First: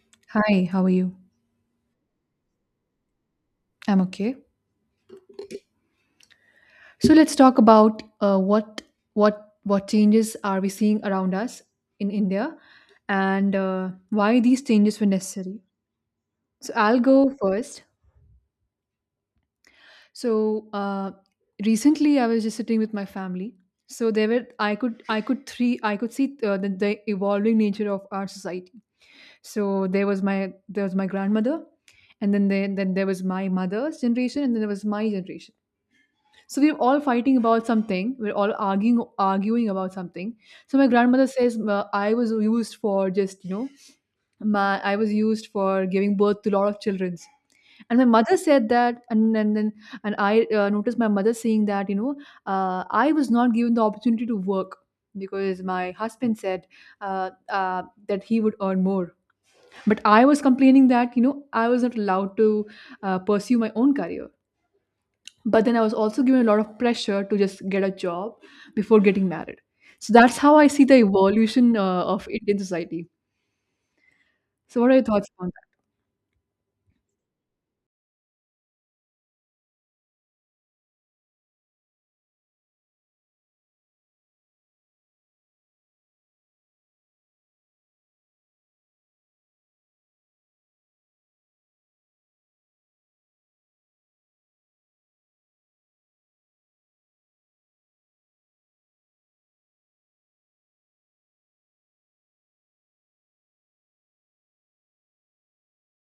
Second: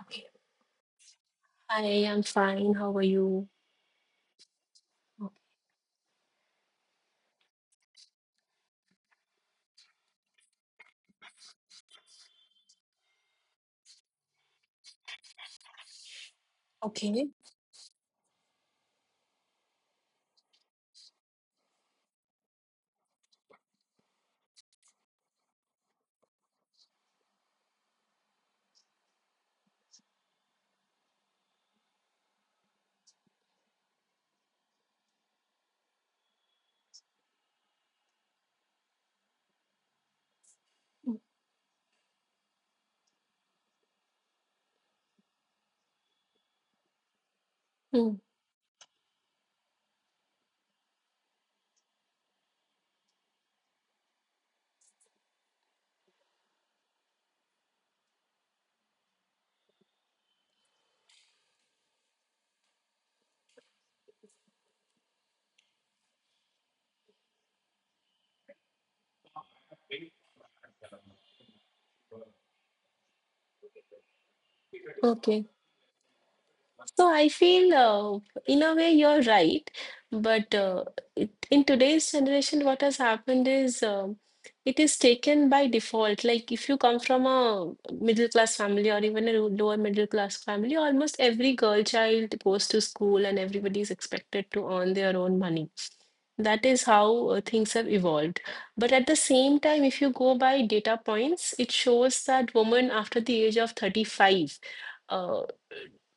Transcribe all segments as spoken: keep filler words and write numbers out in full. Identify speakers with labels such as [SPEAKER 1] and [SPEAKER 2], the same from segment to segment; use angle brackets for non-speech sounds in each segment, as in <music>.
[SPEAKER 1] Okay.
[SPEAKER 2] Hi, how are you?
[SPEAKER 1] I am fine. How are you?
[SPEAKER 2] I'm okay. So let's talk about uh, what what what changes are we seeing around us in India, and uh, why these changes were necessary. So I'll
[SPEAKER 1] Okay.
[SPEAKER 2] go first. So uh, recently, I was just sitting with my family. So there were I could I could three I could see uh, the, the evolving nature of our society. So there was my there was my grandmother, and then there, then there was my mother's generation, and then there was my generation. So we're all fighting about something. We're all arguing arguing about something. So my grandmother says, "Ma- I was used for just you know my I was used for giving birth to a lot of childrens." And my
[SPEAKER 1] Mm,
[SPEAKER 2] mother said that, and and then and I uh, noticed my mother saying that you know uh, I was not given the opportunity to work because my husband said, uh, uh, that he would earn more. But I was complaining that you know I was not allowed to uh, pursue my own career, but then I was also given a lot of pressure to just get a job before getting married. So that's how I see the evolution uh, of Indian society. So what are your thoughts on
[SPEAKER 1] Okay.
[SPEAKER 2] that?
[SPEAKER 1] So I feel, uh, in a way, you're right. But uh, it, in today's generation, what has happened is um it is taken by default. Like if you come from a middle class family or even a ru- lower middle class family, almost every girl child goes to school and everybody is expected to earn their own money. That is how uh, things have evolved. But at the same time, if you go by data points, it shows that women after the age of thirty-five uh,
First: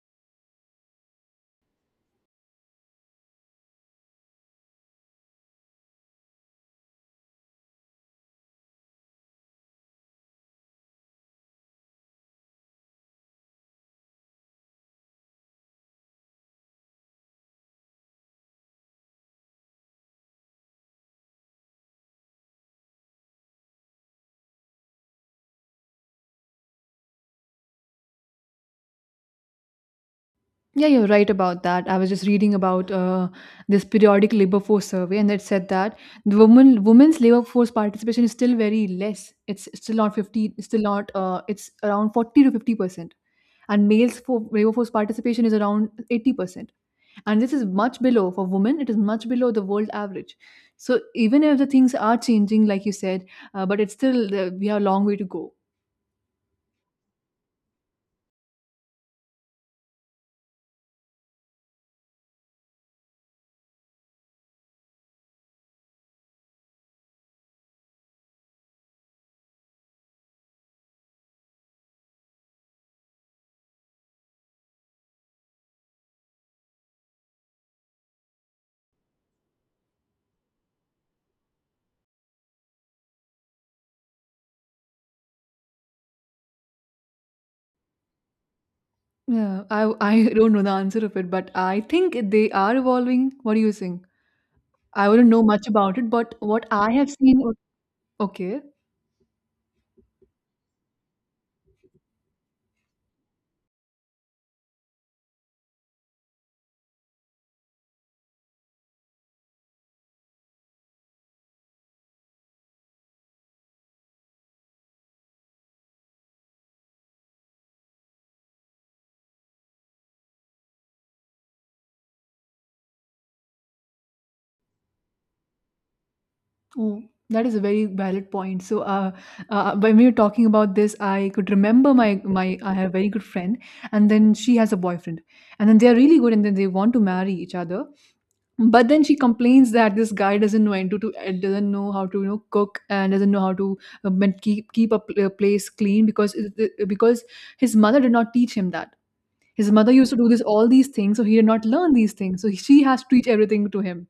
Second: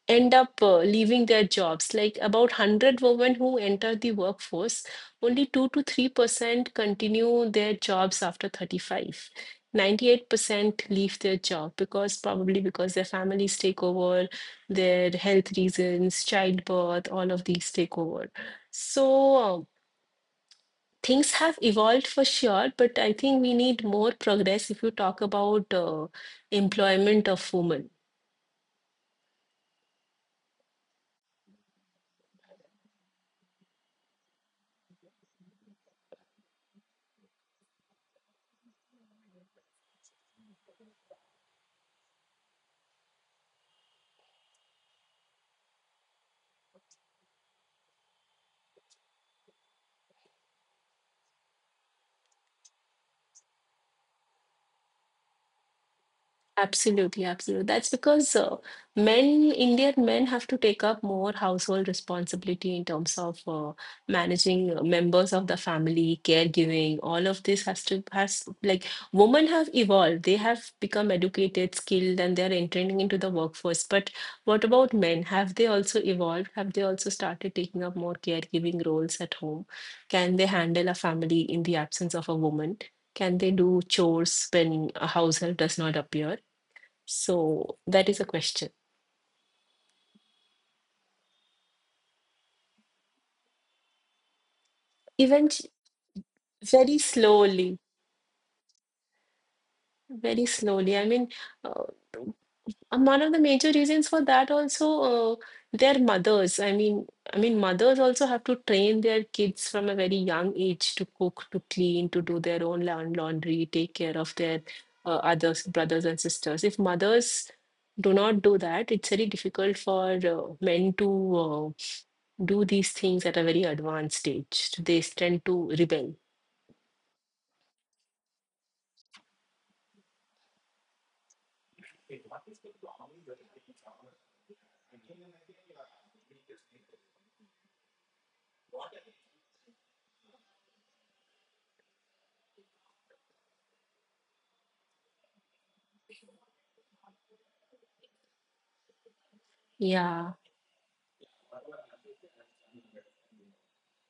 [SPEAKER 1] end up uh, leaving their jobs. Like about a hundred women who enter the workforce, only two to three percent continue their jobs after thirty-five. ninety-eight percent leave their job because probably because their families take over, their health reasons, childbirth, all of these take over. So uh, things have evolved for sure, but I think we need more progress if you talk about uh, employment of women.
[SPEAKER 2] Yeah, you're right about that. I was just reading about uh, this periodic labor force survey, and it said that the woman women's labor force participation is still very less. It's still not fifty. It's still not uh, it's around forty to fifty percent, and males for labor force participation is around eighty percent, and this is much below for women. It is much below the world average. So even if the things are changing, like you said, uh, but it's still uh, we have a long way to go.
[SPEAKER 1] Absolutely, absolutely. That's because uh, men, Indian men, have to take up more household responsibility in terms of uh, managing uh, members of the family, caregiving. All of this has to has like women have evolved. They have become educated, skilled, and they are entering into the workforce. But what about men? Have they also evolved? Have they also started taking up more caregiving roles at home? Can they handle a family in the absence of a woman? Can they do chores when a household does not appear? So that is a question.
[SPEAKER 2] Yeah, i i <laughs> don't know the answer of it, but I think they are evolving. What do you think? I wouldn't know
[SPEAKER 1] Event
[SPEAKER 2] much about it, but what I
[SPEAKER 1] very
[SPEAKER 2] have seen.
[SPEAKER 1] slowly,
[SPEAKER 2] Okay.
[SPEAKER 1] very slowly. I mean, uh, and one of the major reasons for that also uh, their mothers. I mean, I mean, mothers also have to train their kids from a very young age to cook, to clean, to do their own laun- laundry, take care of their uh, others, brothers and sisters. If mothers do not do that, it's very difficult for uh, men to uh, do these things at a very advanced stage. They tend to rebel.
[SPEAKER 2] Oh, that is a very valid point. So uh, uh, when we were talking about this, I could remember my my I have a very good friend, and then she has a boyfriend, and then they are really good, and then they want to marry each other. But then she complains that this guy doesn't know and to, to uh, doesn't know how to you know cook, and doesn't know how to uh, man- keep keep a pl- a place clean because it- because his mother did not teach him that. His mother used to do
[SPEAKER 1] Yeah,
[SPEAKER 2] this, all these things, so he did not learn these things, so she has to teach everything to him.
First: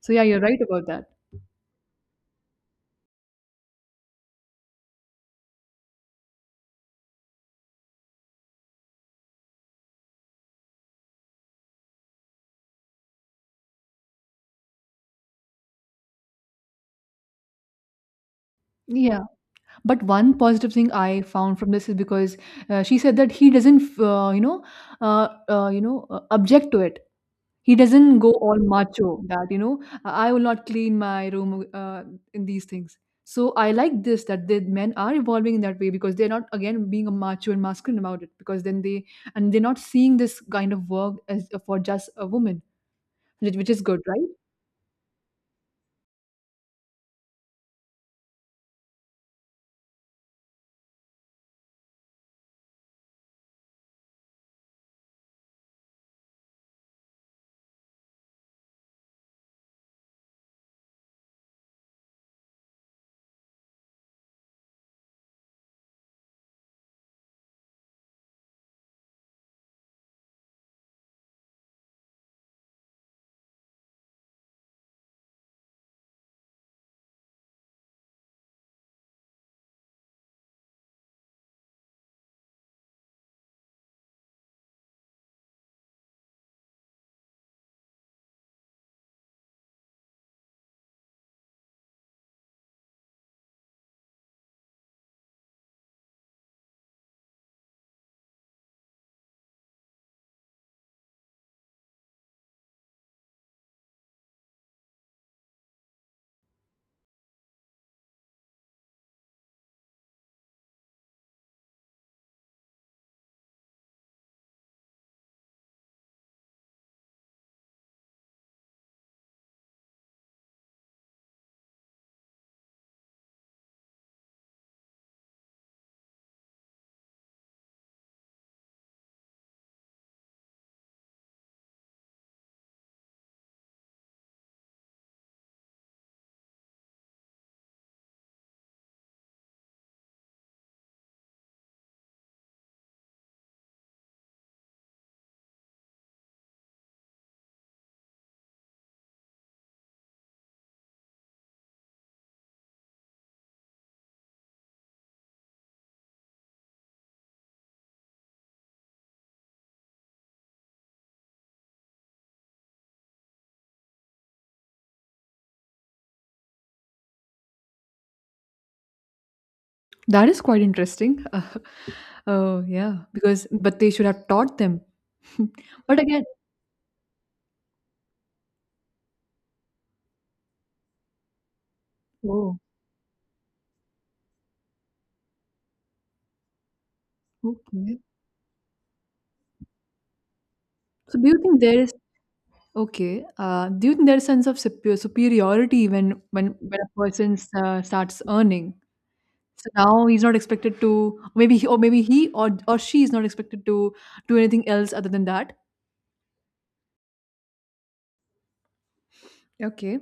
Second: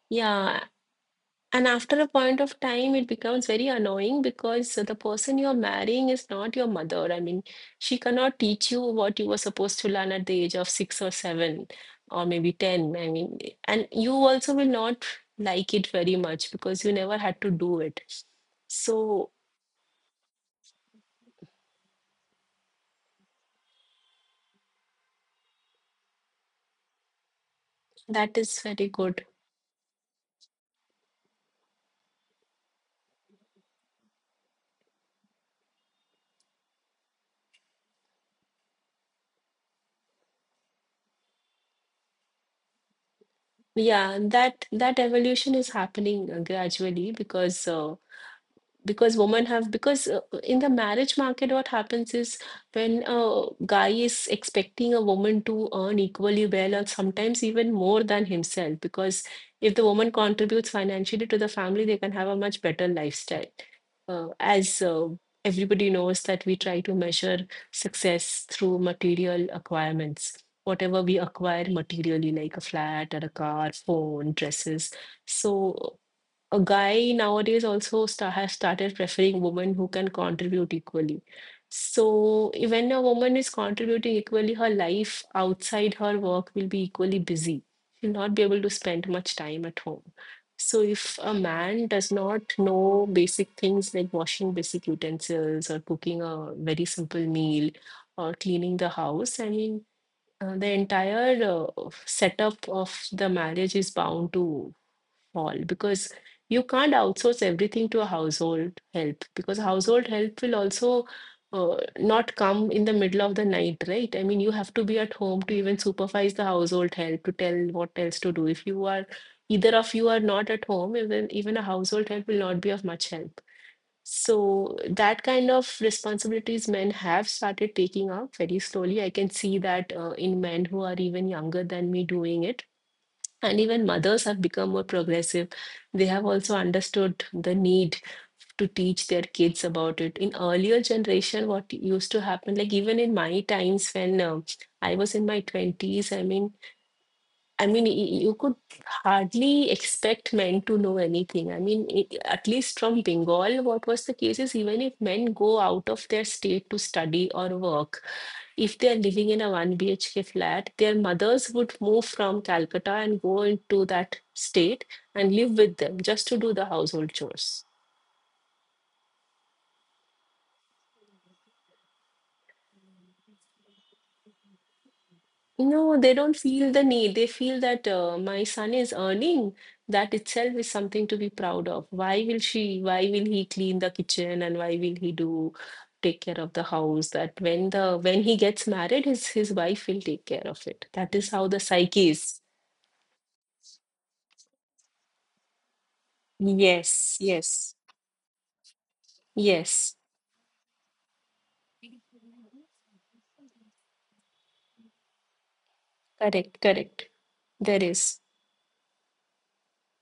[SPEAKER 2] So yeah, you're
[SPEAKER 1] yeah.
[SPEAKER 2] right about that.
[SPEAKER 1] And after a point of time, it becomes very annoying because the person you're marrying is not your mother. I mean, she cannot teach you what you were supposed to learn at the age of six or seven or maybe ten. I mean, and you also will not like it very much because you never had to do it.
[SPEAKER 2] Yeah,
[SPEAKER 1] So
[SPEAKER 2] but one positive thing I found from this is, because uh, she said that he doesn't uh, you know uh, uh, you know uh, object to it. He doesn't go
[SPEAKER 1] that is
[SPEAKER 2] all
[SPEAKER 1] very
[SPEAKER 2] macho
[SPEAKER 1] good.
[SPEAKER 2] that, you know, "I I will not clean my room," uh, and these things. So I like this, that the men are evolving in that way, because they're not again being a macho and masculine about it, because then they and they're not seeing this kind of work as uh, for just a woman, which which is good,
[SPEAKER 1] Yeah,
[SPEAKER 2] right?
[SPEAKER 1] and that that evolution is happening uh, gradually because uh, because women have because uh, in the marriage market what happens is when a guy is expecting a woman to earn equally well or sometimes even more than himself because if the woman contributes financially to the family they can have a much better lifestyle uh, as uh, everybody knows that we try to measure success through material acquirements whatever we acquire materially like a flat or a car phone dresses. So a guy nowadays also sta has started preferring women who can contribute equally. So i- when a woman is contributing equally, her life outside her work will be equally busy. She'll not be able to spend much time at home. So if a man does not know basic things like washing basic utensils or cooking a very simple meal or cleaning the house, I mean, uh, the entire uh, setup of the marriage is bound to all because you can't outsource everything to a household help because household help will also uh, not come in the middle of the night, right? I mean, you have to be at home to even supervise the household help to tell what else to do. If you are either of you are not at home, even even a household help will not be of much help. So that kind of responsibilities men have started taking up very slowly. I can see that uh, in men who are even younger than me doing it, and even mothers have become more progressive. They have also understood the need to teach their kids about it. In earlier generation, what used to happen, like even in my times when um I was in my twenties, I mean, I mean, y- you could hardly expect men to know anything. I mean, I at least from Bengal, what was the case is even if men go out of their state to study or work, if they are living in a one B H K flat, their mothers would move from Calcutta and go into that state and live with them just to do the household chores.
[SPEAKER 2] That is quite interesting. <laughs> Oh yeah, because but they should have taught them. <laughs>
[SPEAKER 1] No,
[SPEAKER 2] But
[SPEAKER 1] they
[SPEAKER 2] again,
[SPEAKER 1] don't feel the need. They feel that uh, my son is earning. That itself is something to be proud of. Why will
[SPEAKER 2] oh,
[SPEAKER 1] she, why will he clean the kitchen and why will he do take care of the house? That when the
[SPEAKER 2] okay.
[SPEAKER 1] when he gets married, his his wife will take care of it. That
[SPEAKER 2] So do
[SPEAKER 1] is
[SPEAKER 2] you
[SPEAKER 1] how
[SPEAKER 2] think
[SPEAKER 1] the
[SPEAKER 2] there is—
[SPEAKER 1] psyche is.
[SPEAKER 2] Okay. Uh, do you think there's a sense of supe- superiority when when when a
[SPEAKER 1] Yes,
[SPEAKER 2] person
[SPEAKER 1] yes,
[SPEAKER 2] uh, starts earning? So
[SPEAKER 1] yes.
[SPEAKER 2] now he's not expected to, maybe he, or maybe he or or she is not expected to do anything else other than that.
[SPEAKER 1] Correct, correct. There is.
[SPEAKER 2] Okay.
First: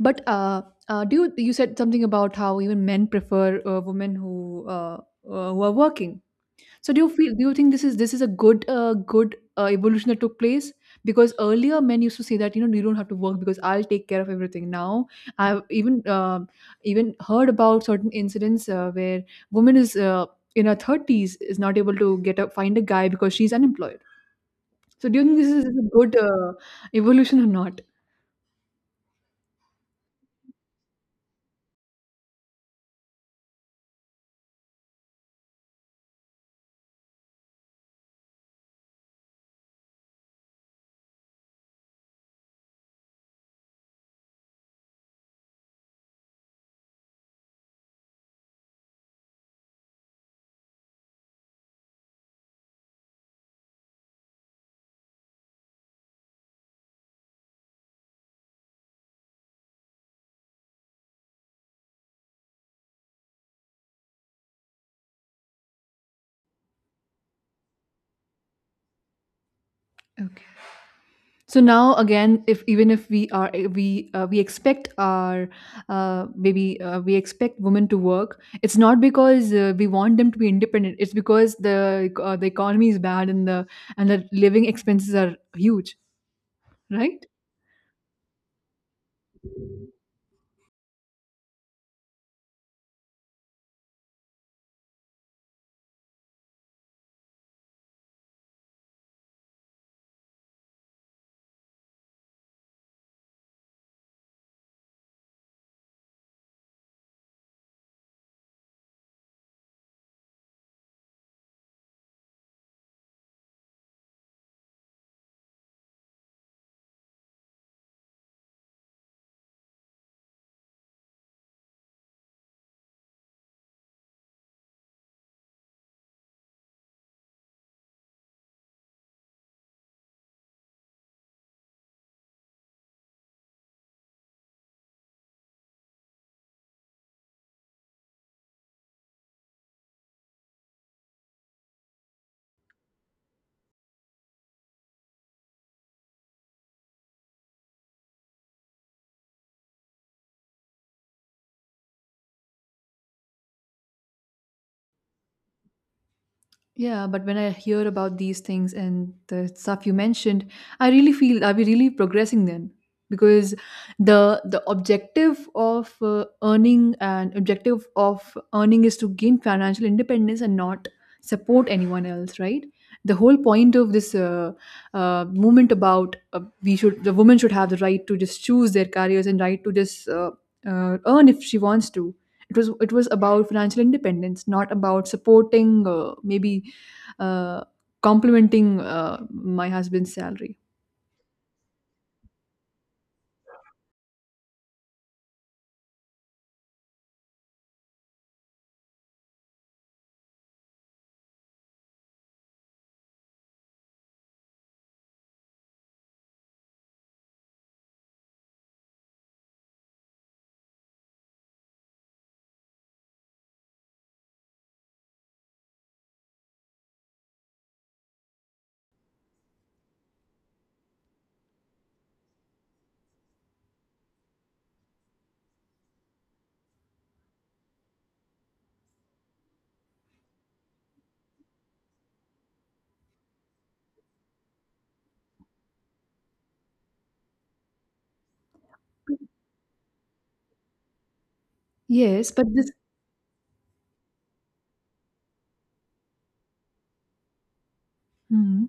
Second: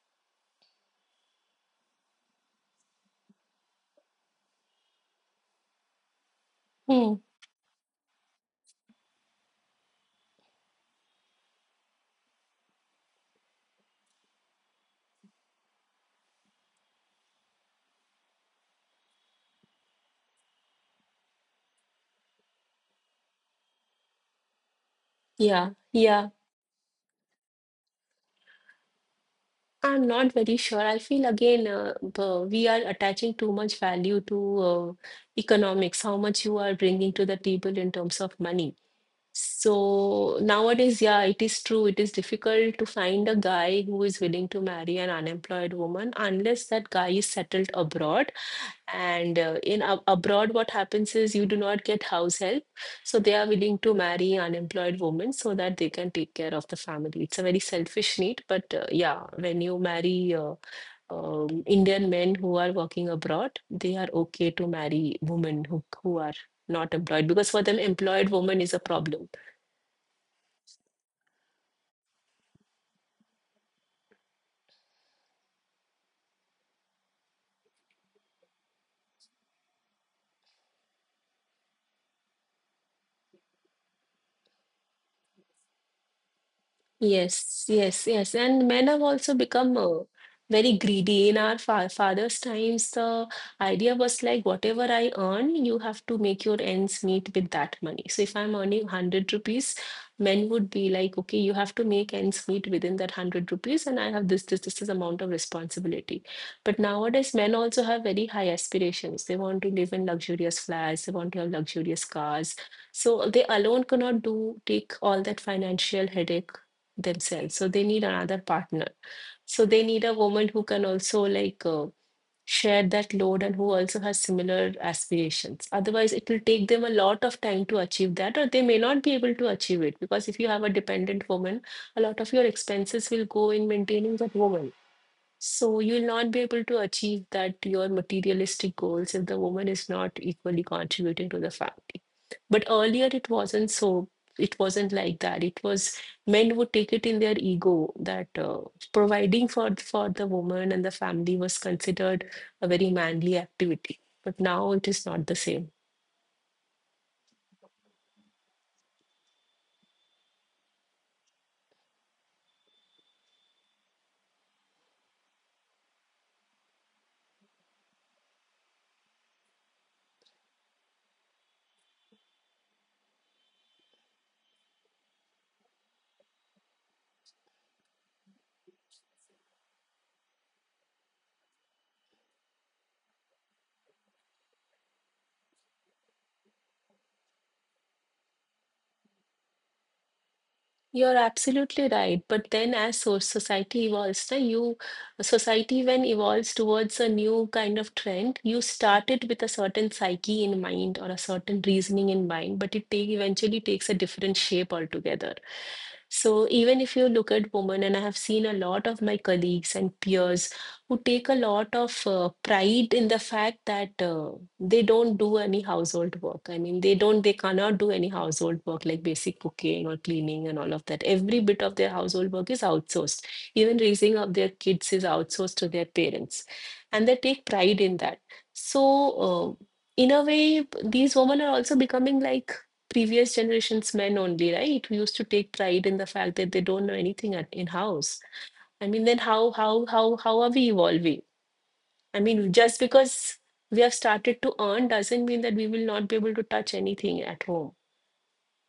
[SPEAKER 2] But uh, uh, do you— you said something about how even men prefer uh, women who uh, uh, who are working. So do you
[SPEAKER 1] Hmm.
[SPEAKER 2] feel? Do you think this is this is a good uh, good uh, evolution that took place? Because earlier men used to say that, you know, you don't have to work because I'll take care of everything. Now I've even um even heard about certain incidents uh, where woman is uh, in her thirties is not able to get a, find a guy because she's unemployed. So do you think this is
[SPEAKER 1] Yeah,
[SPEAKER 2] a good
[SPEAKER 1] yeah.
[SPEAKER 2] uh, evolution or not?
[SPEAKER 1] I'm not very sure. I feel again, uh, b- we are attaching too much value to uh, economics, how much you are bringing to the table in terms of money. So nowadays, yeah, it is true. It is difficult to find a guy who is willing to marry an unemployed woman unless that guy is settled abroad and uh, in ab- abroad what happens is you do not get house help, so they are willing to marry unemployed women so that they can take care of the family. It's a very selfish need, but uh, yeah, when you marry uh, um, indian men who are working abroad, they are okay to marry women who, who are not employed because for them employed woman is a problem.
[SPEAKER 2] Okay. So now again, if even if we are eh, we uh, we expect our uh, maybe uh, we expect women to work, it's not because uh, we want them to be independent. It's because the uh, the economy is bad, and the and the living expenses are huge, right?
[SPEAKER 1] Yes, yes, yes. And men have also become uh, very greedy. In our fa father's times, the idea was like whatever I earn, you have to make your ends meet with that money. So if I'm earning one hundred rupees, men would be like, okay, you have to make ends meet within that a hundred rupees, and I have this, this, this, this amount of responsibility. But nowadays, men also have very high aspirations. They want to live in luxurious flats, they want to have luxurious cars. So they alone cannot do take all that financial headache themselves, so they need another partner. So they need a woman who can also like uh, share that load and who also has similar aspirations, otherwise it will take them a lot of time to achieve that or they may not be able to achieve it because if you have a dependent woman, a lot of your expenses will go in maintaining that woman, so you'll not be able to achieve that your materialistic goals if the woman is not equally contributing to the family. But earlier it wasn't so, it wasn't like that. It was men would take it in their ego that uh, providing for for the woman and the family was considered a very manly activity. But now it is not the same.
[SPEAKER 2] Yeah, but when I hear about these things and the stuff you mentioned, I really feel, are we really progressing then? Because the the objective of uh, earning and objective of earning is to gain financial independence and not support anyone else, right? The whole point of this uh, uh, movement about uh, we should— the woman should have the right to just choose their careers, and right to just uh, uh, earn if she wants to. It was— it was about financial independence, not about supporting uh, maybe uh, complementing uh, my husband's salary.
[SPEAKER 1] You're absolutely right. But then as so society evolves, na, you society when evolves towards a new kind of trend, you start it with a certain psyche in mind or a certain reasoning in mind, but it take, eventually takes a different shape altogether. So even if you look at women, and I have seen a lot of my colleagues and peers who take a lot of uh, pride in the fact that uh, they don't do any household work. I mean, they don't they cannot do any household work like basic cooking or cleaning and all of that. Every bit of their household work is outsourced, even raising of their kids is outsourced to their parents, and they take pride in that. So uh, in a way these women are also becoming like previous generations men only, right, who used to take pride in the fact that they don't know anything at, in house. I mean, then how how how how are we evolving? I
[SPEAKER 2] Yes, but
[SPEAKER 1] mean,
[SPEAKER 2] this—
[SPEAKER 1] just because we have started to earn doesn't mean that we will not be able to touch anything at home.
[SPEAKER 2] Hmm.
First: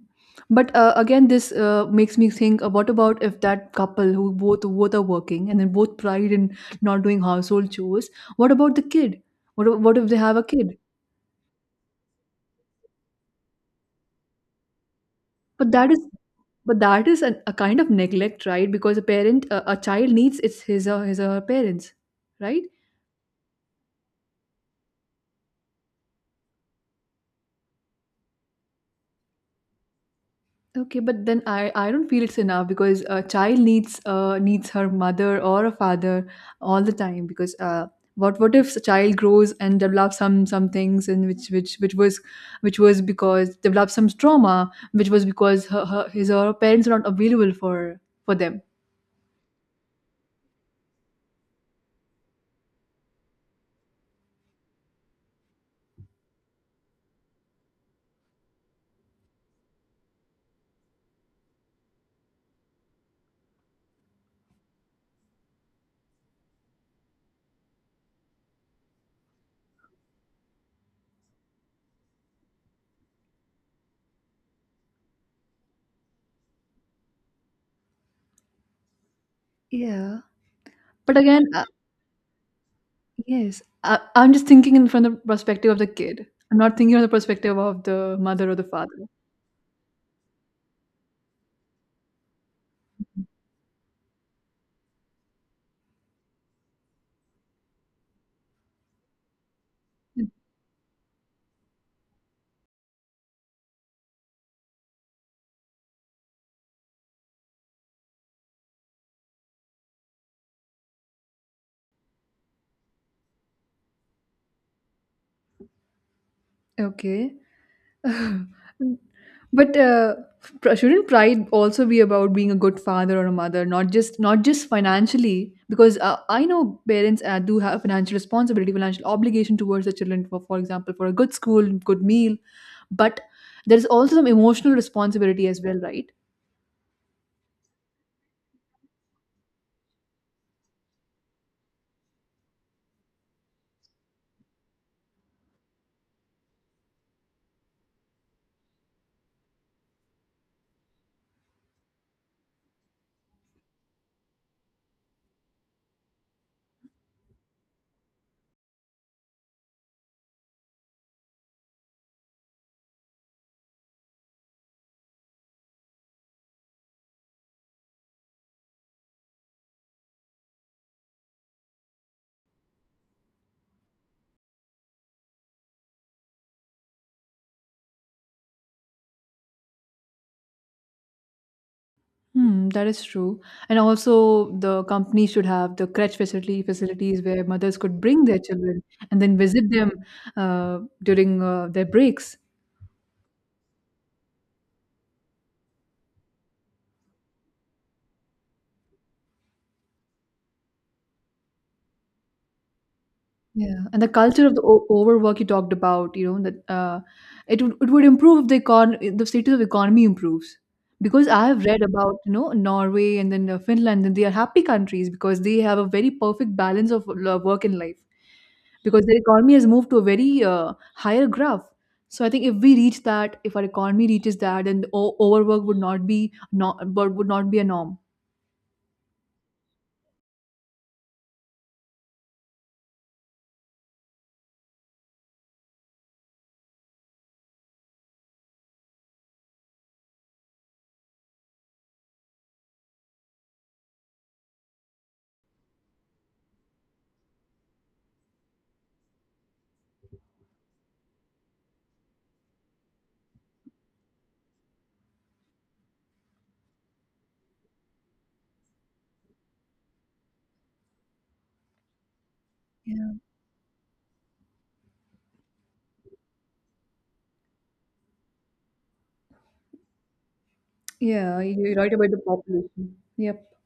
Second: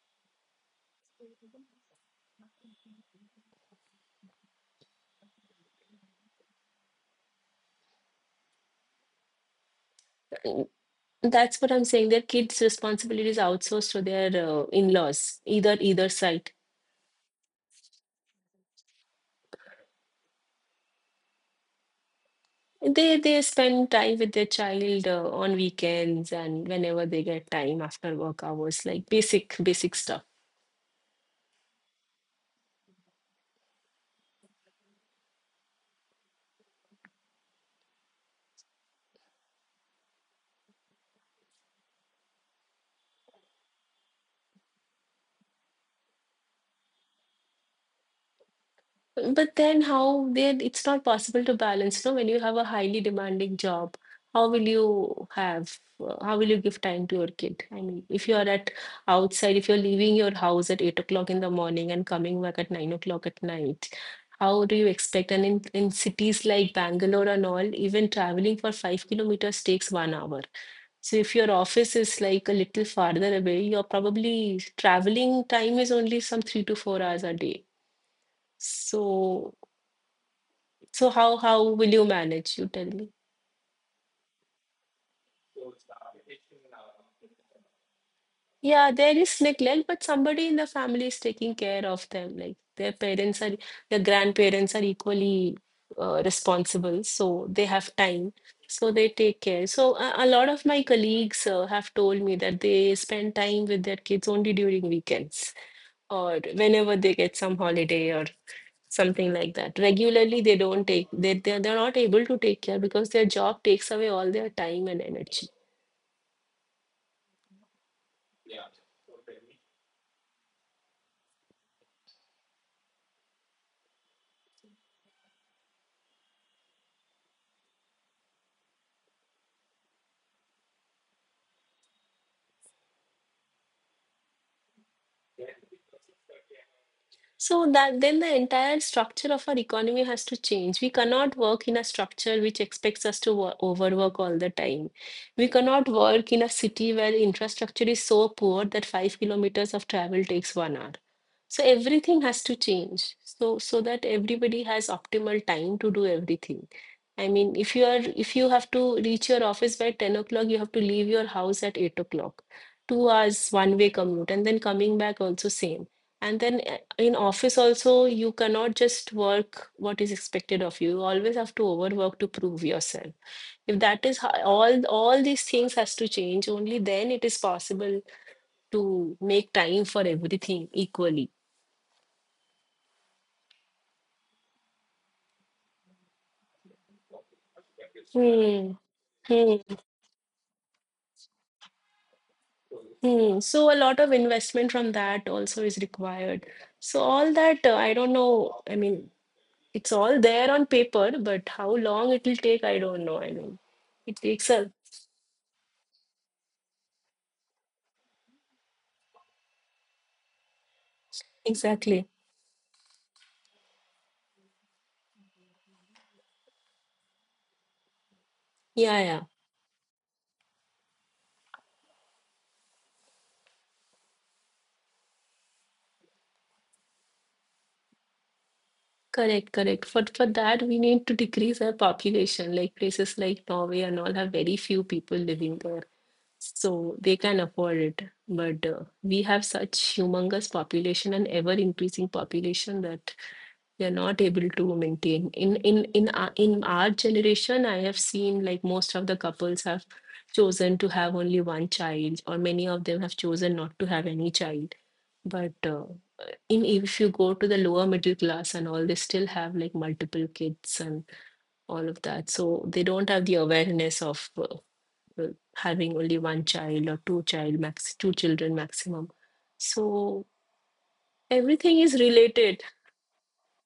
[SPEAKER 2] But uh, again, this uh, makes me think, uh, what about if that couple who both both are working and then both pride in not doing household chores? What about the kid? What if- what if they have a
[SPEAKER 1] Mm,
[SPEAKER 2] kid?
[SPEAKER 1] That's what I'm saying. Their kids' responsibility is outsourced to their uh, in-laws,
[SPEAKER 2] But
[SPEAKER 1] either
[SPEAKER 2] that is—
[SPEAKER 1] either side.
[SPEAKER 2] but that is an, a kind of neglect, right? Because a parent a, a child needs its his or his or her parents, right?
[SPEAKER 1] They they spend time with their child uh, on weekends and whenever they get time after work hours, like basic basic stuff.
[SPEAKER 2] Okay, but then I, I don't feel it's enough, because a child needs uh, needs her mother or a father all the time, because uh, what what if a child grows and develops some some things, and which which which was which was because develops some trauma which was because her, her his or her parents are not available for for them.
[SPEAKER 1] But then how then it's not possible to balance, no? When you have a highly demanding job, how will you have uh, how will you give time to your kid? I mean, if you are at outside, if you're leaving your house at eight o'clock in the morning and coming back at nine o'clock at night, how do you expect? And in, in cities like Bangalore and all, even traveling for five kilometers takes one hour. So if your office is like a little farther away, you're probably traveling time is only some three to four hours a day. So
[SPEAKER 2] Yeah,
[SPEAKER 1] so
[SPEAKER 2] but
[SPEAKER 1] how
[SPEAKER 2] again,
[SPEAKER 1] how
[SPEAKER 2] uh,
[SPEAKER 1] will you manage? You tell me.
[SPEAKER 2] yes, I, I'm just thinking in from the perspective of the kid. I'm not thinking from the perspective of the mother or the
[SPEAKER 1] Yeah,
[SPEAKER 2] father.
[SPEAKER 1] there is neglect, but somebody in the family is taking care of them. Like their parents are, their grandparents are equally uh, responsible, so they have time, so they take care. So a, a lot of my colleagues uh, have told me that they spend time with their kids only during weekends or whenever they get some holiday or something like that. Regularly, they don't take they they they're not able to take care because their job takes away all their time and energy.
[SPEAKER 2] Okay. <laughs> But uh, pr- shouldn't pride also be about being a good father or a mother, not just not just financially? Because uh, I know parents uh, do have financial responsibility, financial obligation towards the children. For for example, for a good school, good meal, but there's also some emotional responsibility as well, right?
[SPEAKER 1] So that then the entire structure of our economy has to change. We cannot work in a structure which expects us to wo- overwork all the time. We cannot work in a city where infrastructure is so poor that five kilometers of travel takes one hour. So everything has to change. So so that everybody has optimal time to do everything. I mean, if you are if you have to reach your office by ten o'clock, you have to leave your house at eight o'clock. Two hours one-way commute, and then coming back also same. And then eh, in office also, you cannot just work what is expected of you. You always have to overwork to prove yourself. If that is how, all all these things has to change, only then it is possible to make time for everything equally.
[SPEAKER 2] Hmm, that is true. And also, the company should have the crutch facility facilities where mothers could bring their
[SPEAKER 1] Hmm,
[SPEAKER 2] children and then visit
[SPEAKER 1] hmm,
[SPEAKER 2] them uh, during uh, their breaks.
[SPEAKER 1] hmm. So a lot of investment from that also is required. So all that, uh, I don't know. I mean, it's all there on paper, but how long it will take, I don't know. I mean,
[SPEAKER 2] Yeah, and the
[SPEAKER 1] it
[SPEAKER 2] culture
[SPEAKER 1] takes
[SPEAKER 2] of the
[SPEAKER 1] a.
[SPEAKER 2] o- overwork you talked about, you know, that uh, it would it would improve if the econ if the status of economy improves. Because I have read
[SPEAKER 1] Exactly.
[SPEAKER 2] about, you know, Norway and then uh, Finland, and they are happy countries because they have a very perfect balance of uh, work and life.
[SPEAKER 1] Yeah,
[SPEAKER 2] Because their
[SPEAKER 1] yeah.
[SPEAKER 2] economy has moved to a very uh, higher graph. So I think if we reach that, if our economy reaches that, then the o- overwork would not be not but would not be a norm.
[SPEAKER 1] Correct, correct. For for that, we need to decrease our population. Like places like Norway and all have very few people living there, so they can afford it. But uh, we have such humongous population and ever increasing population that we are not able to maintain in in in our, in our generation, I have seen like most of the couples have chosen to have only one child, or many of them have chosen not to have any child. But uh, in if you go to the lower middle class and all, they still have like multiple kids and all of that. So they don't
[SPEAKER 2] Yeah,
[SPEAKER 1] have the awareness of uh, uh, having only one child or two child, max two children maximum. So
[SPEAKER 2] yeah, you're
[SPEAKER 1] everything
[SPEAKER 2] right
[SPEAKER 1] is
[SPEAKER 2] about the
[SPEAKER 1] related.
[SPEAKER 2] population. Yep.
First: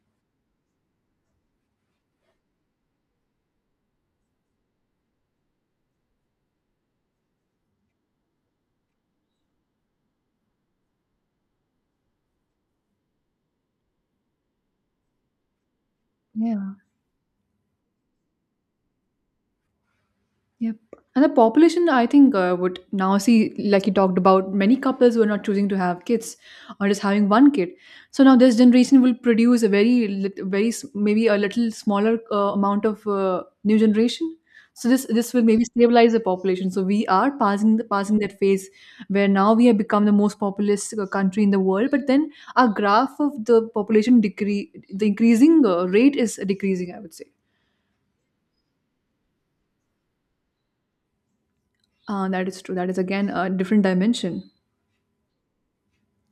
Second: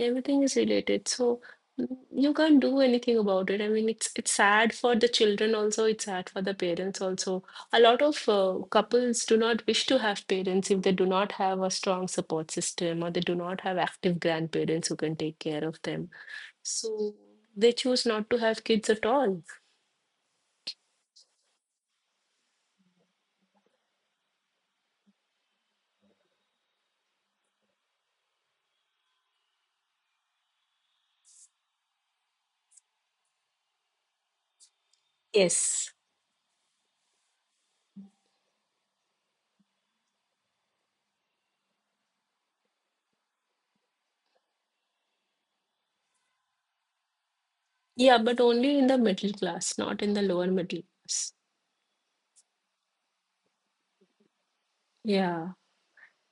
[SPEAKER 1] Everything is related, so mm, you can't do anything about it. I mean, it's it's sad for the children also, it's sad for the parents also. A lot of uh, couples do not wish to have parents if they do not have a strong support system or they do not have active grandparents who can take care of them.
[SPEAKER 2] Yeah.
[SPEAKER 1] So they choose not to have kids at all.
[SPEAKER 2] Yep. And the population, I think, uh, would now see, like you talked about, many couples who are not choosing to have kids or just having one kid. So now this generation will produce a very, lit- very s- maybe a little smaller uh, amount of uh, new generation. So this this will maybe
[SPEAKER 1] Yes.
[SPEAKER 2] stabilize the population. So we are passing the, passing that phase where now we have become the most populous uh, country in the world. But then our graph of the population decrease, the increasing uh, rate is decreasing, I would say.
[SPEAKER 1] Yeah, but only in the middle class, not in the lower middle class.
[SPEAKER 2] Uh, that is true. That is again a different dimension.
[SPEAKER 1] Yeah.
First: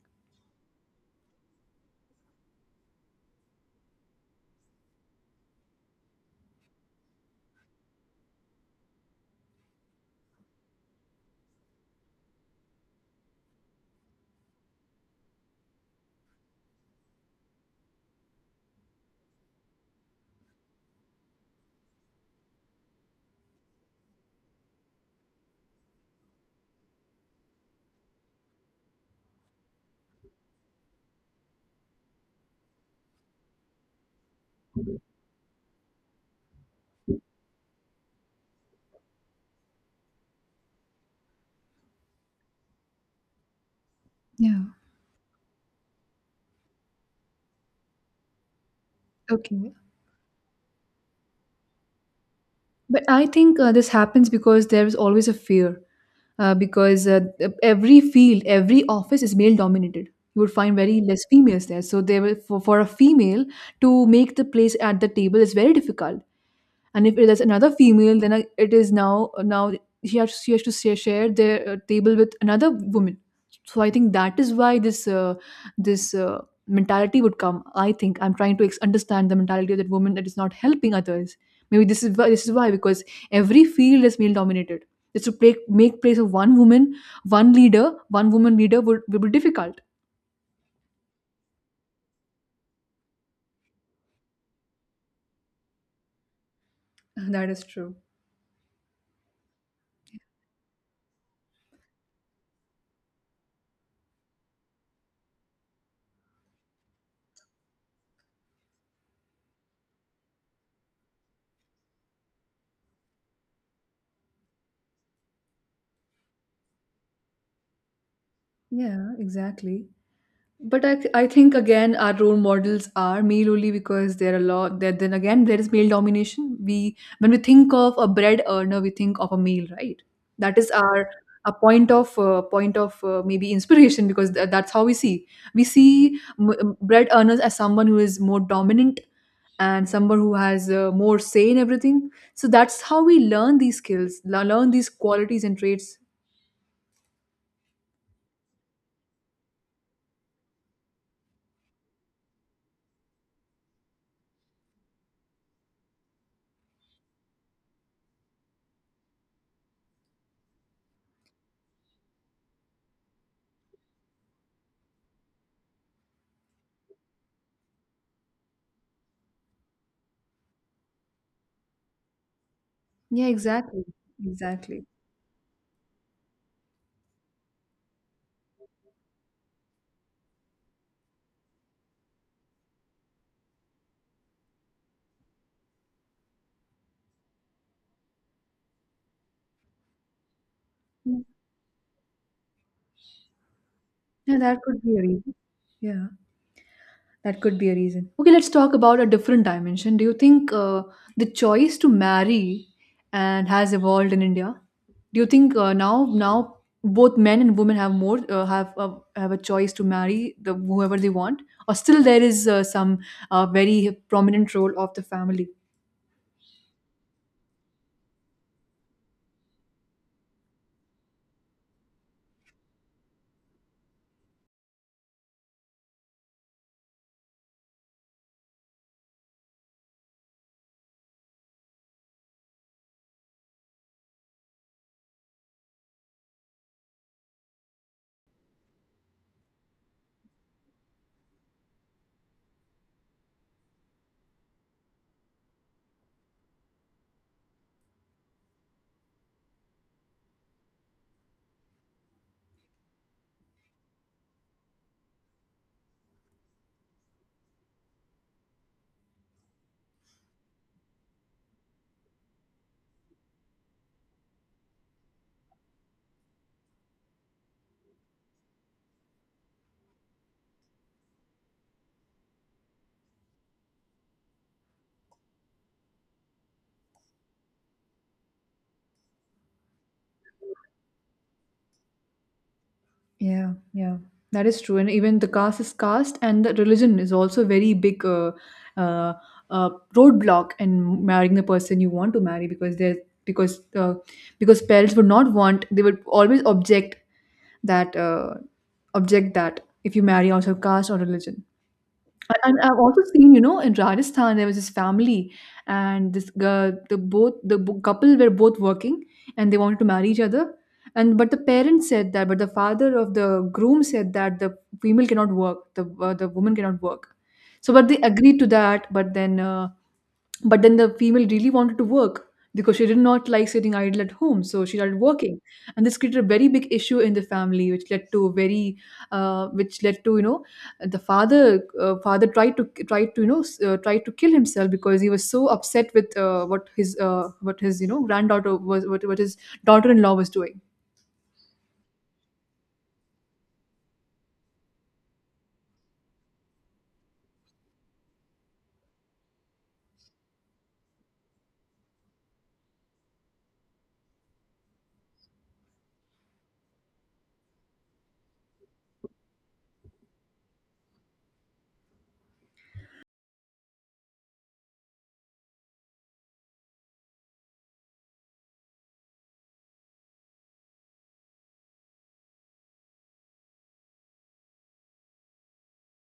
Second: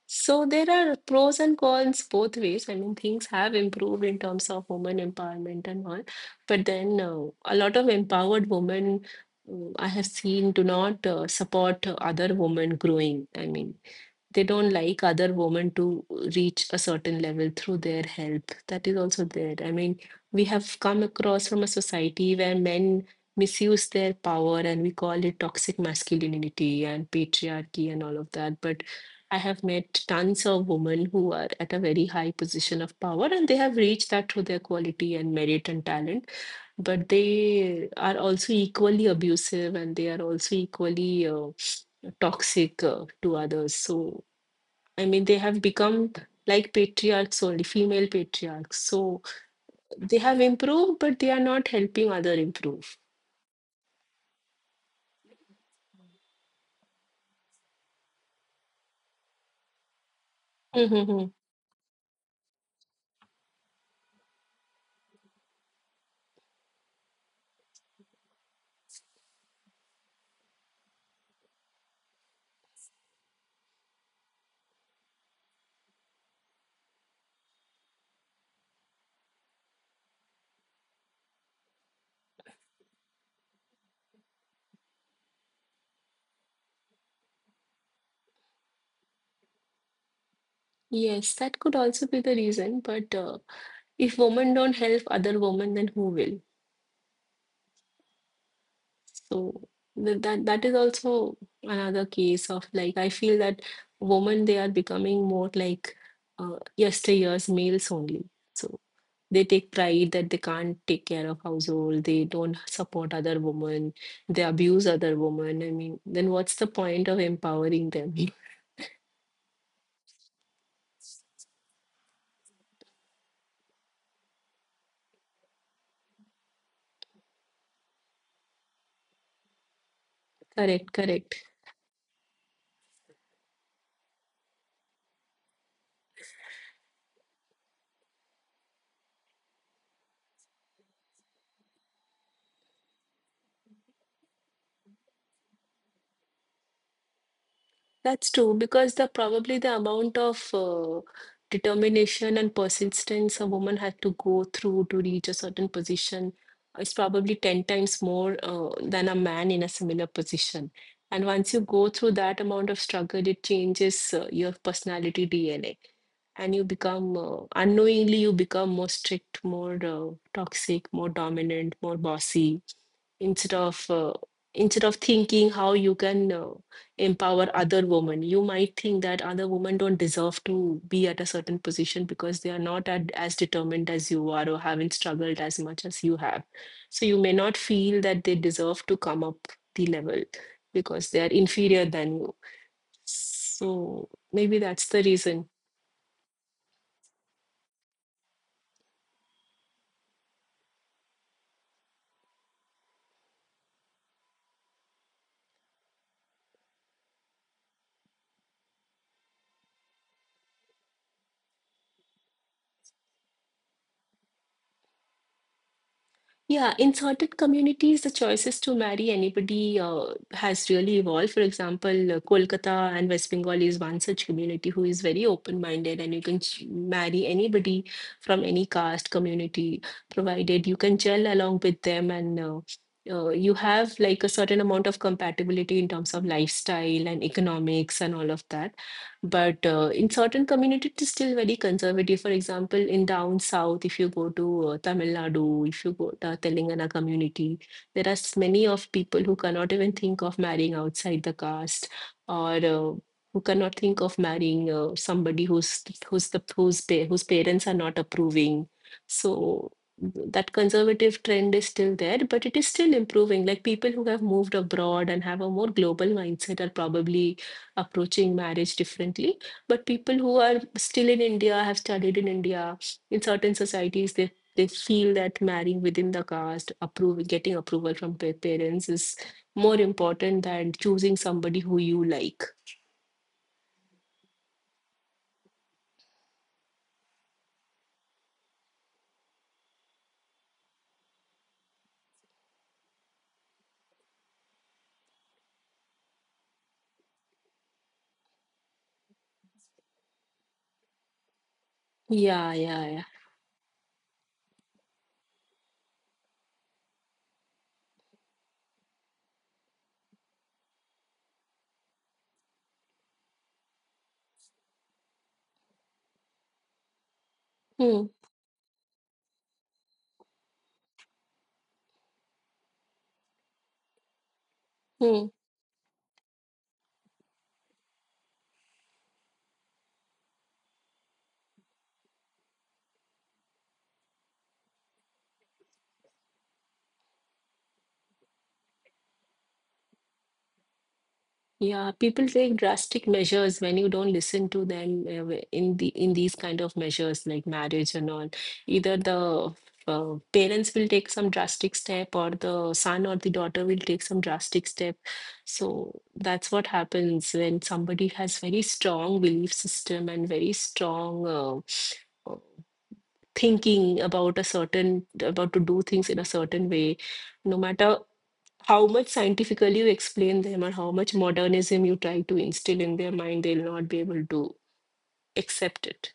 [SPEAKER 1] So there are pros and cons both ways. I mean, things have improved in terms of women empowerment and all, but then uh, a lot of empowered women uh, I have seen do not uh, support uh, other women growing. I mean, they don't like other women to reach a certain level through their help. That is also there. I mean, we have come across from a society where men misuse their power and we call it toxic masculinity and patriarchy and all of that. But I have met tons of women who are at a very high position of power and they have reached that through their quality and merit and talent. But they are also equally abusive and they are also equally uh, toxic uh, to others. So
[SPEAKER 2] Yeah.
[SPEAKER 1] I mean, they have become like patriarchs only, female patriarchs. So
[SPEAKER 2] Okay.
[SPEAKER 1] they have improved, but they are not helping other improve.
[SPEAKER 2] But I think uh, this happens because there is always a fear. Uh, because uh, every field, every office is male dominated. You would find very less
[SPEAKER 1] Mhm.
[SPEAKER 2] females there. So, there were, for, for a female to make the place at the table is very difficult. And if there's another female, then uh, it is now now she has, she has to share, share their uh, table with another woman. So I think that is why this uh, this uh, mentality would come. I think I'm trying to ex- understand the mentality of that woman that is not helping others. Maybe this is why this is why, because every field is male dominated, just to play, make place of one woman, one leader, one woman leader would, would be difficult.
[SPEAKER 1] Yes, that could also be the reason. But uh, if women don't help other women, then who will?
[SPEAKER 2] That is true.
[SPEAKER 1] So th- that that is also another case of like I feel that women they are becoming more like uh, yesteryear's males only. So. They take pride that they can't take care of household, they don't support other women, they abuse other women. I mean, then what's the point of empowering them?
[SPEAKER 2] Yeah, exactly. But I, th- I think again our role models are male only because there are a lot. That then again there is male domination. We, when we think of a bread earner, we think of a male, right?
[SPEAKER 1] <laughs>
[SPEAKER 2] That is
[SPEAKER 1] Correct,
[SPEAKER 2] our
[SPEAKER 1] correct.
[SPEAKER 2] a point of uh, point of uh, maybe inspiration <laughs> because th- that's how we see. We see m- m- bread earners as someone who is more dominant and someone who has uh, more say in everything. So that's how we learn these skills, le- learn these qualities and traits.
[SPEAKER 1] That's true, because the probably the amount of uh, determination and persistence a woman had to go through to reach a certain position is probably ten times more uh, than a man in a similar position. And once you go through that amount of struggle, it changes uh, your personality D N A, and you become uh, unknowingly you become more strict, more uh, toxic, more dominant, more bossy,
[SPEAKER 2] Yeah,
[SPEAKER 1] instead
[SPEAKER 2] exactly,
[SPEAKER 1] of uh, instead
[SPEAKER 2] exactly.
[SPEAKER 1] of thinking how you can uh, empower other women. You might think that other women don't deserve to be at a certain position because they are not at, as determined as you are or haven't struggled as much as you have, so you may not feel that they deserve to come up the level because they are inferior than you. So
[SPEAKER 2] Yeah,
[SPEAKER 1] maybe
[SPEAKER 2] that could
[SPEAKER 1] that's
[SPEAKER 2] be a
[SPEAKER 1] the
[SPEAKER 2] reason.
[SPEAKER 1] reason.
[SPEAKER 2] Yeah. That could be a reason. Okay, let's talk about a different dimension. Do you think uh, the choice to marry and has evolved in India? Do you think uh, now now both men and women have more uh, have uh, have a choice to marry the whoever they want, or still there is uh, some uh, very prominent role of the family?
[SPEAKER 1] Yeah, in certain communities, the choices to marry anybody uh, has really evolved. For example, uh, Kolkata and West Bengal is one such community who is very open-minded, and you can ch- marry anybody from any caste community, provided you can gel along with them and uh, uh, you have like a certain amount of compatibility in terms of lifestyle and economics and all of that. But uh, in certain communities, it's still very conservative. For example, in down south, if you go to uh, Tamil Nadu, if you go to Telangana community, there are s- many of people who cannot even think of marrying outside the caste or uh, who cannot think of marrying uh, somebody who's who's the whose pa- whose parents are not approving. So that conservative trend is still there, but it is still improving. Like people who have moved abroad and have a more global mindset are probably approaching marriage differently. But people who are still in India, have studied in India, in certain societies, they they feel that marrying within the caste, approve, getting approval from pa- parents is more important than choosing somebody who you like.
[SPEAKER 2] Yeah, yeah, that is true. And even the caste is caste, and the religion is also a very big uh, uh, uh, roadblock in marrying the person you want to marry because they're because uh, because parents would not want, they would always object that uh, object that if you marry also caste or religion. I
[SPEAKER 1] Yeah,
[SPEAKER 2] and I've
[SPEAKER 1] yeah,
[SPEAKER 2] also
[SPEAKER 1] yeah.
[SPEAKER 2] seen, you know, in Rajasthan there was this family, and this girl, the both the bo- couple were both working, and they wanted to marry each other, and but the parents said that, but the father of the groom said that the female cannot work, the uh, the woman cannot work, so but they
[SPEAKER 1] Hmm,
[SPEAKER 2] agreed to that, but then uh, but then the female really wanted to work because she did not like sitting idle at home, so she started
[SPEAKER 1] hmm.
[SPEAKER 2] working, and this created a very big issue in the family which led to a very uh, which led to, you know, the father uh, father tried to tried to, you know, s- uh, tried to kill himself because he was so upset with uh, what his uh, what his, you know, granddaughter was, what, what his daughter-in-law was doing.
[SPEAKER 1] Yeah, people take drastic measures when you don't listen to them uh, w- in the in these kind of measures like marriage and all. Either the uh, parents will take some drastic step, or the son or the daughter will take some drastic step. So that's what happens when somebody has very strong belief system and very strong uh, uh, thinking about a certain, about to do things in a certain way. No matter how much scientifically you explain them or how much modernism you try to instill in their mind, they'll not be able to accept it.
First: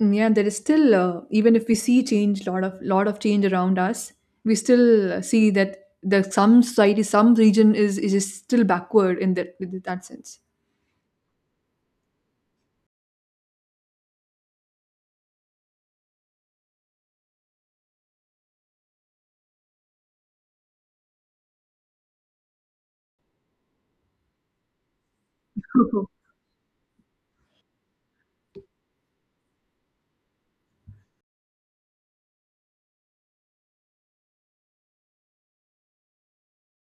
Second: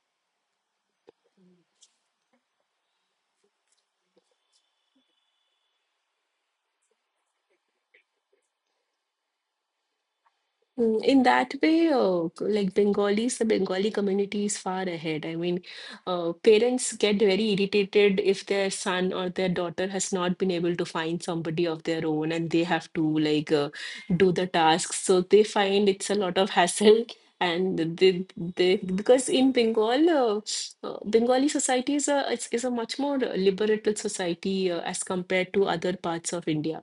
[SPEAKER 2] Mm, yeah, there is still uh, even if we see change, lot of lot of change around us, we still uh, see that the some society, some region is is still backward in that in that sense.
[SPEAKER 1] Mm. In that way, uh, c- like Bengalis, the Bengali community is far ahead. I mean, uh, parents get very irritated if their son or their daughter has not been able to find somebody of their own and they have to like uh, do the tasks. So they find it's a lot of hassle. <laughs> And they, they, because in Bengal, uh, uh, Bengali society is a is, is a much more uh, liberated society uh, as compared to other parts of India.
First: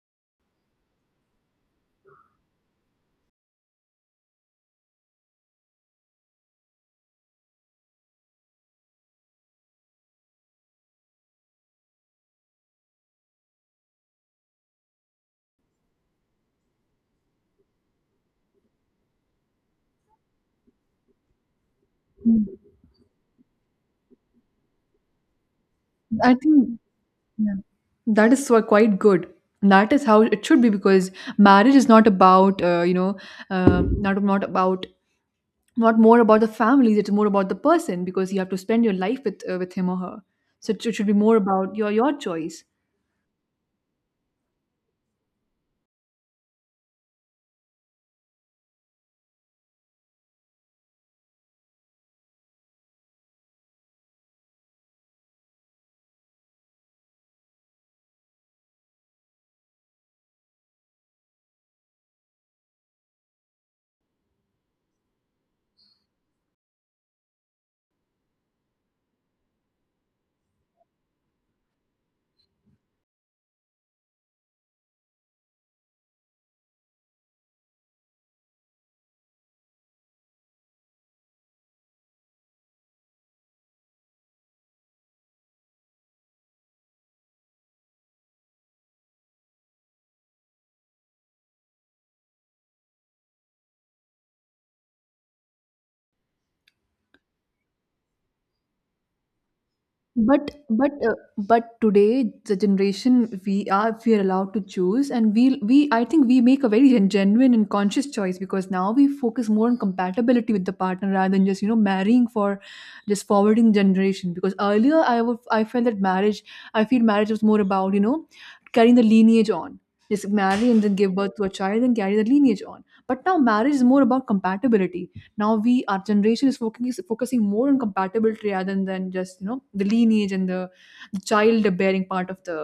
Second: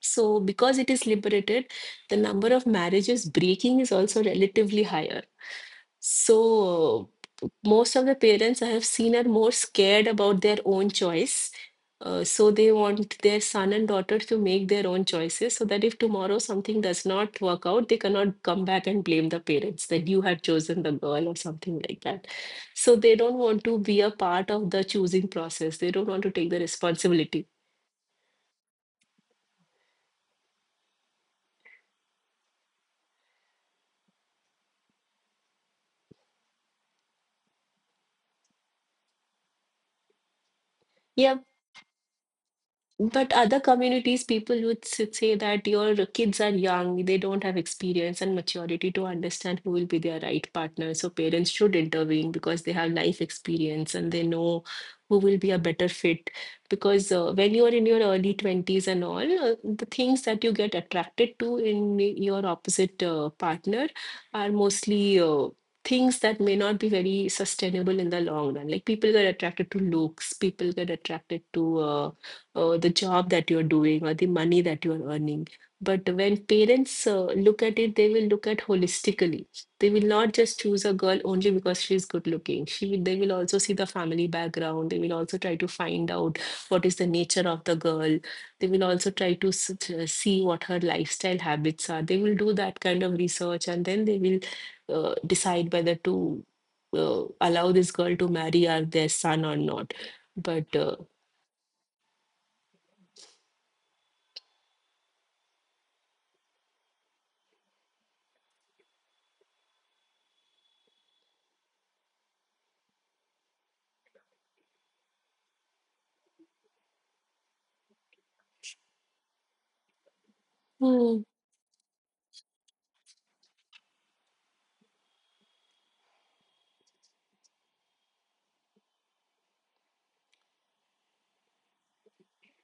[SPEAKER 1] So, because it is liberated, the number of marriages breaking is also relatively higher. So, most of the parents I have seen are more scared about their own choice. Uh, so, they want their son and daughter to make their own choices so that if tomorrow something does not work out, they cannot come back and blame the parents that you had chosen the girl or something like that.
[SPEAKER 2] Mm.
[SPEAKER 1] So, they don't want to be a part of the choosing process, they don't want to
[SPEAKER 2] I
[SPEAKER 1] take the
[SPEAKER 2] think,
[SPEAKER 1] responsibility.
[SPEAKER 2] yeah. That is so- quite good. That is how it should be because marriage is not about, uh, you know, uh, not not about not more about the families. It's more about the person because you have to spend your life with uh, with him or her. So it should it should be
[SPEAKER 1] Yeah,
[SPEAKER 2] more about your your choice.
[SPEAKER 1] but other communities, people would s- say that your kids are young, they don't have experience and maturity to understand who will be their right partner. So parents should intervene because they have life experience and they know who will be a better fit. Because uh, when you are in your early twenties and all, uh, the things that you get attracted to in your opposite uh, partner are mostly uh, things that may not be very sustainable in the long run. Like people get attracted to looks, people get attracted to uh, uh, the job that you're doing or the money that you're earning. But when parents uh, look at it, they will look at holistically. They will not just choose a girl only because she's good looking. She will, they will also see the family background. They will also try to find out what is the nature of the girl. They will also try to s- to see what her lifestyle habits are. They will do that kind of research and then they will uh, decide whether to uh, allow this girl to marry our, their son or not.
[SPEAKER 2] But
[SPEAKER 1] But
[SPEAKER 2] but
[SPEAKER 1] uh,
[SPEAKER 2] uh, but today the generation we are we are allowed to choose and we we I think, we make a very gen- genuine and conscious choice because now we focus more on compatibility with the partner rather than just, you know, marrying for just forwarding generation. Because earlier I would, I felt that marriage, I feel marriage was more about, you know, carrying the lineage on, just marry and then give
[SPEAKER 1] hmm.
[SPEAKER 2] birth to a child and carry the lineage on. But now marriage is more about compatibility. Now we, our generation, is focusing is focusing more on compatibility rather than than just, you know, the lineage and the, the child bearing part of the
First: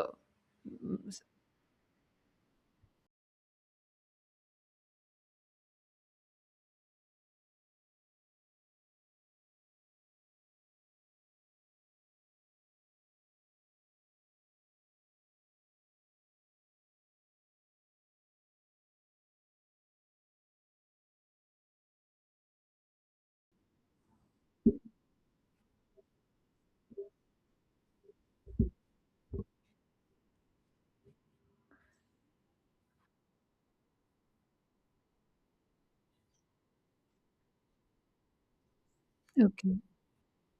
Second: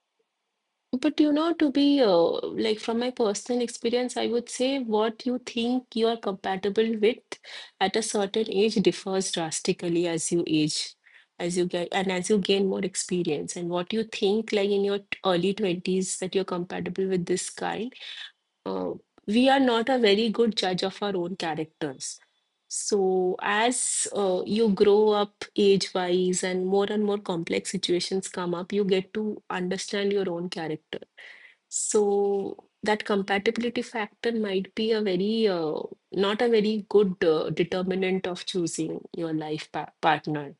[SPEAKER 1] But you know, to be uh, like from my personal experience, I would say what you think you are compatible with at a certain age differs drastically as you age, as you get and as you gain more experience. And what you think, like in your t- early twenties, that you're compatible with this guy, uh, we are not a very good judge of our own characters. So, as uh, you grow up age-wise and more and more complex situations come up, you get to understand your own character. So that compatibility factor might be a very uh, not a very good uh, determinant of choosing your life
[SPEAKER 2] okay.
[SPEAKER 1] pa partner.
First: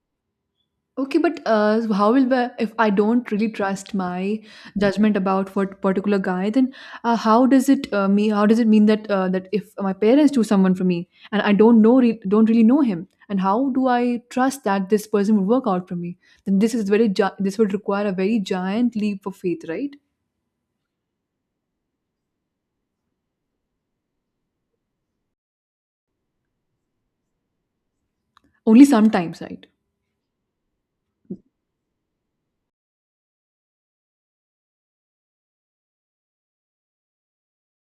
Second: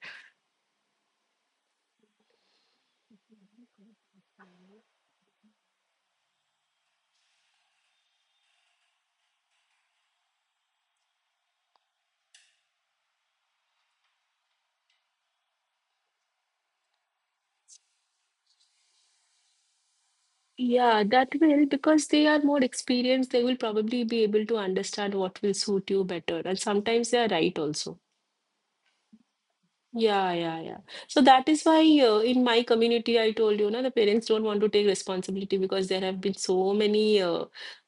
[SPEAKER 2] Okay, but uh, so how will the- if I don't really trust my judgment about what particular guy, then uh, how does it uh, me how does it mean that uh, that if my parents choose someone for me and I don't know re- don't really know him, and how do I trust that this person will work out for me? Then this is very gi- this would require a very giant leap of faith, right?
[SPEAKER 1] Yeah, that will, because they are more experienced, they will probably be able to understand what will suit you better. And sometimes they are right also.
[SPEAKER 2] Only sometimes, right?
[SPEAKER 1] Yeah, yeah, yeah. So that is why uh, in my community, I told you, na, the parents don't want to take responsibility because there have been so many uh,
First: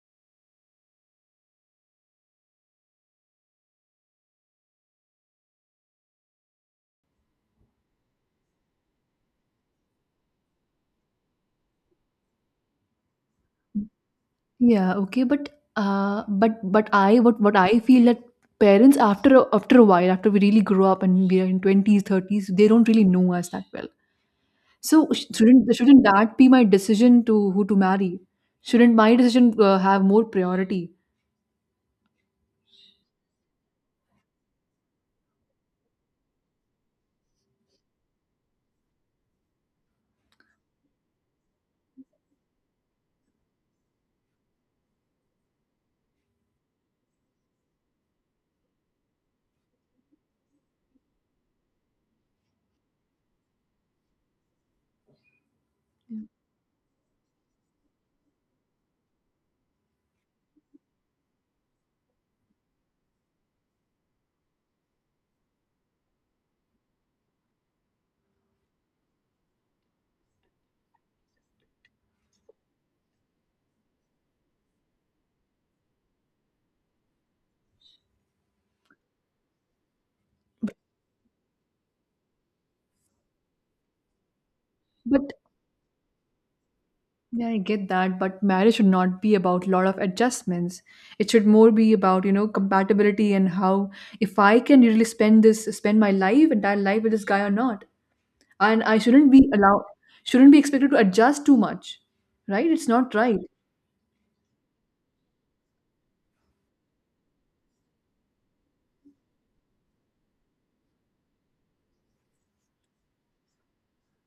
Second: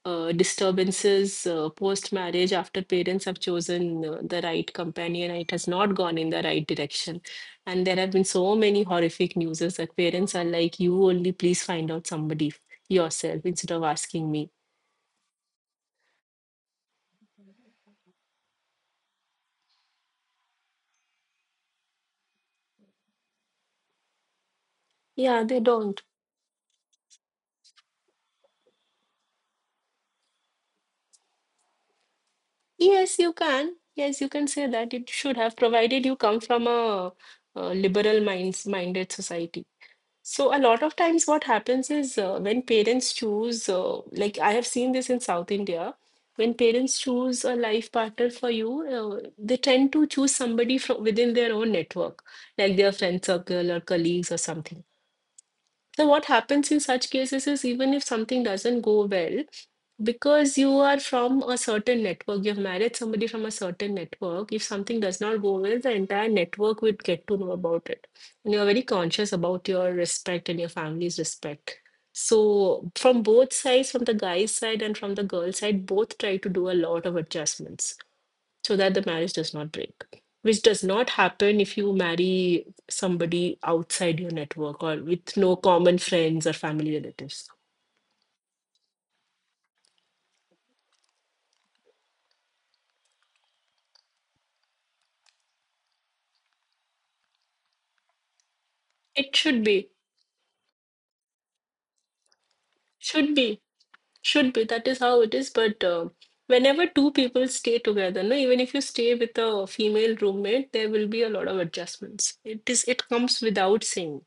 [SPEAKER 1] uh, disturbances uh, post-marriage after parents have chosen uh, the right companion and it has not gone in the right direction. And there have been so many horrific news that parents are like, you only please find out somebody yourself instead of asking me.
[SPEAKER 2] Yeah, okay, but uh, but but I, what what I feel, that parents after a- after a while, after we really grow up and we are in twenties, thirties, they don't really know us that well. So sh-
[SPEAKER 1] Yeah, they
[SPEAKER 2] shouldn't
[SPEAKER 1] don't.
[SPEAKER 2] shouldn't that be my decision to who to marry? Shouldn't my decision uh, have more priority?
[SPEAKER 1] Yes, you can. Yes, you can say that it should have, provided you come from a, uh liberal minds minded society. So a lot of times what happens is uh, when parents choose, uh, like I have seen this in South India, when parents choose a life partner for you, uh, they tend to choose somebody from within their own network, like their friend circle or colleagues or something. So what happens in such cases is even if something doesn't go well, because you are from a certain network, you've married somebody from a certain network, if something does not go well, the entire network would get to know about it. And you're very conscious about your respect and your family's respect. So from both sides, from the guy's side and from the girl's side, both try to do a lot of adjustments so that the marriage does not break, which does not happen if you marry somebody outside your network or
[SPEAKER 2] But
[SPEAKER 1] with no common friends or family
[SPEAKER 2] yeah,
[SPEAKER 1] relatives.
[SPEAKER 2] I get that, but marriage should not be about lot of adjustments. It should more be about, you know, compatibility and how if I can really spend this spend my life, entire life, with this guy or not. And I shouldn't
[SPEAKER 1] It
[SPEAKER 2] be
[SPEAKER 1] should
[SPEAKER 2] allowed
[SPEAKER 1] be,
[SPEAKER 2] shouldn't be expected to adjust too much. Right? It's not
[SPEAKER 1] should
[SPEAKER 2] right.
[SPEAKER 1] be, should be. That is how it is. But uh, whenever two people stay together, no, even if you stay with a female roommate, there will be a lot of adjustments. It is, it comes without saying.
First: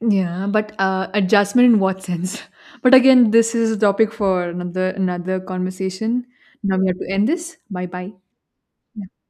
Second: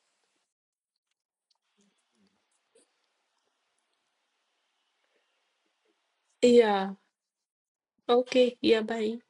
[SPEAKER 2] Yeah, but uh, adjustment in what sense? <laughs> But again, this is a topic for another another conversation. Now we
[SPEAKER 1] Yeah.
[SPEAKER 2] have to end this. Bye bye.
[SPEAKER 1] Okay. Yeah. Bye.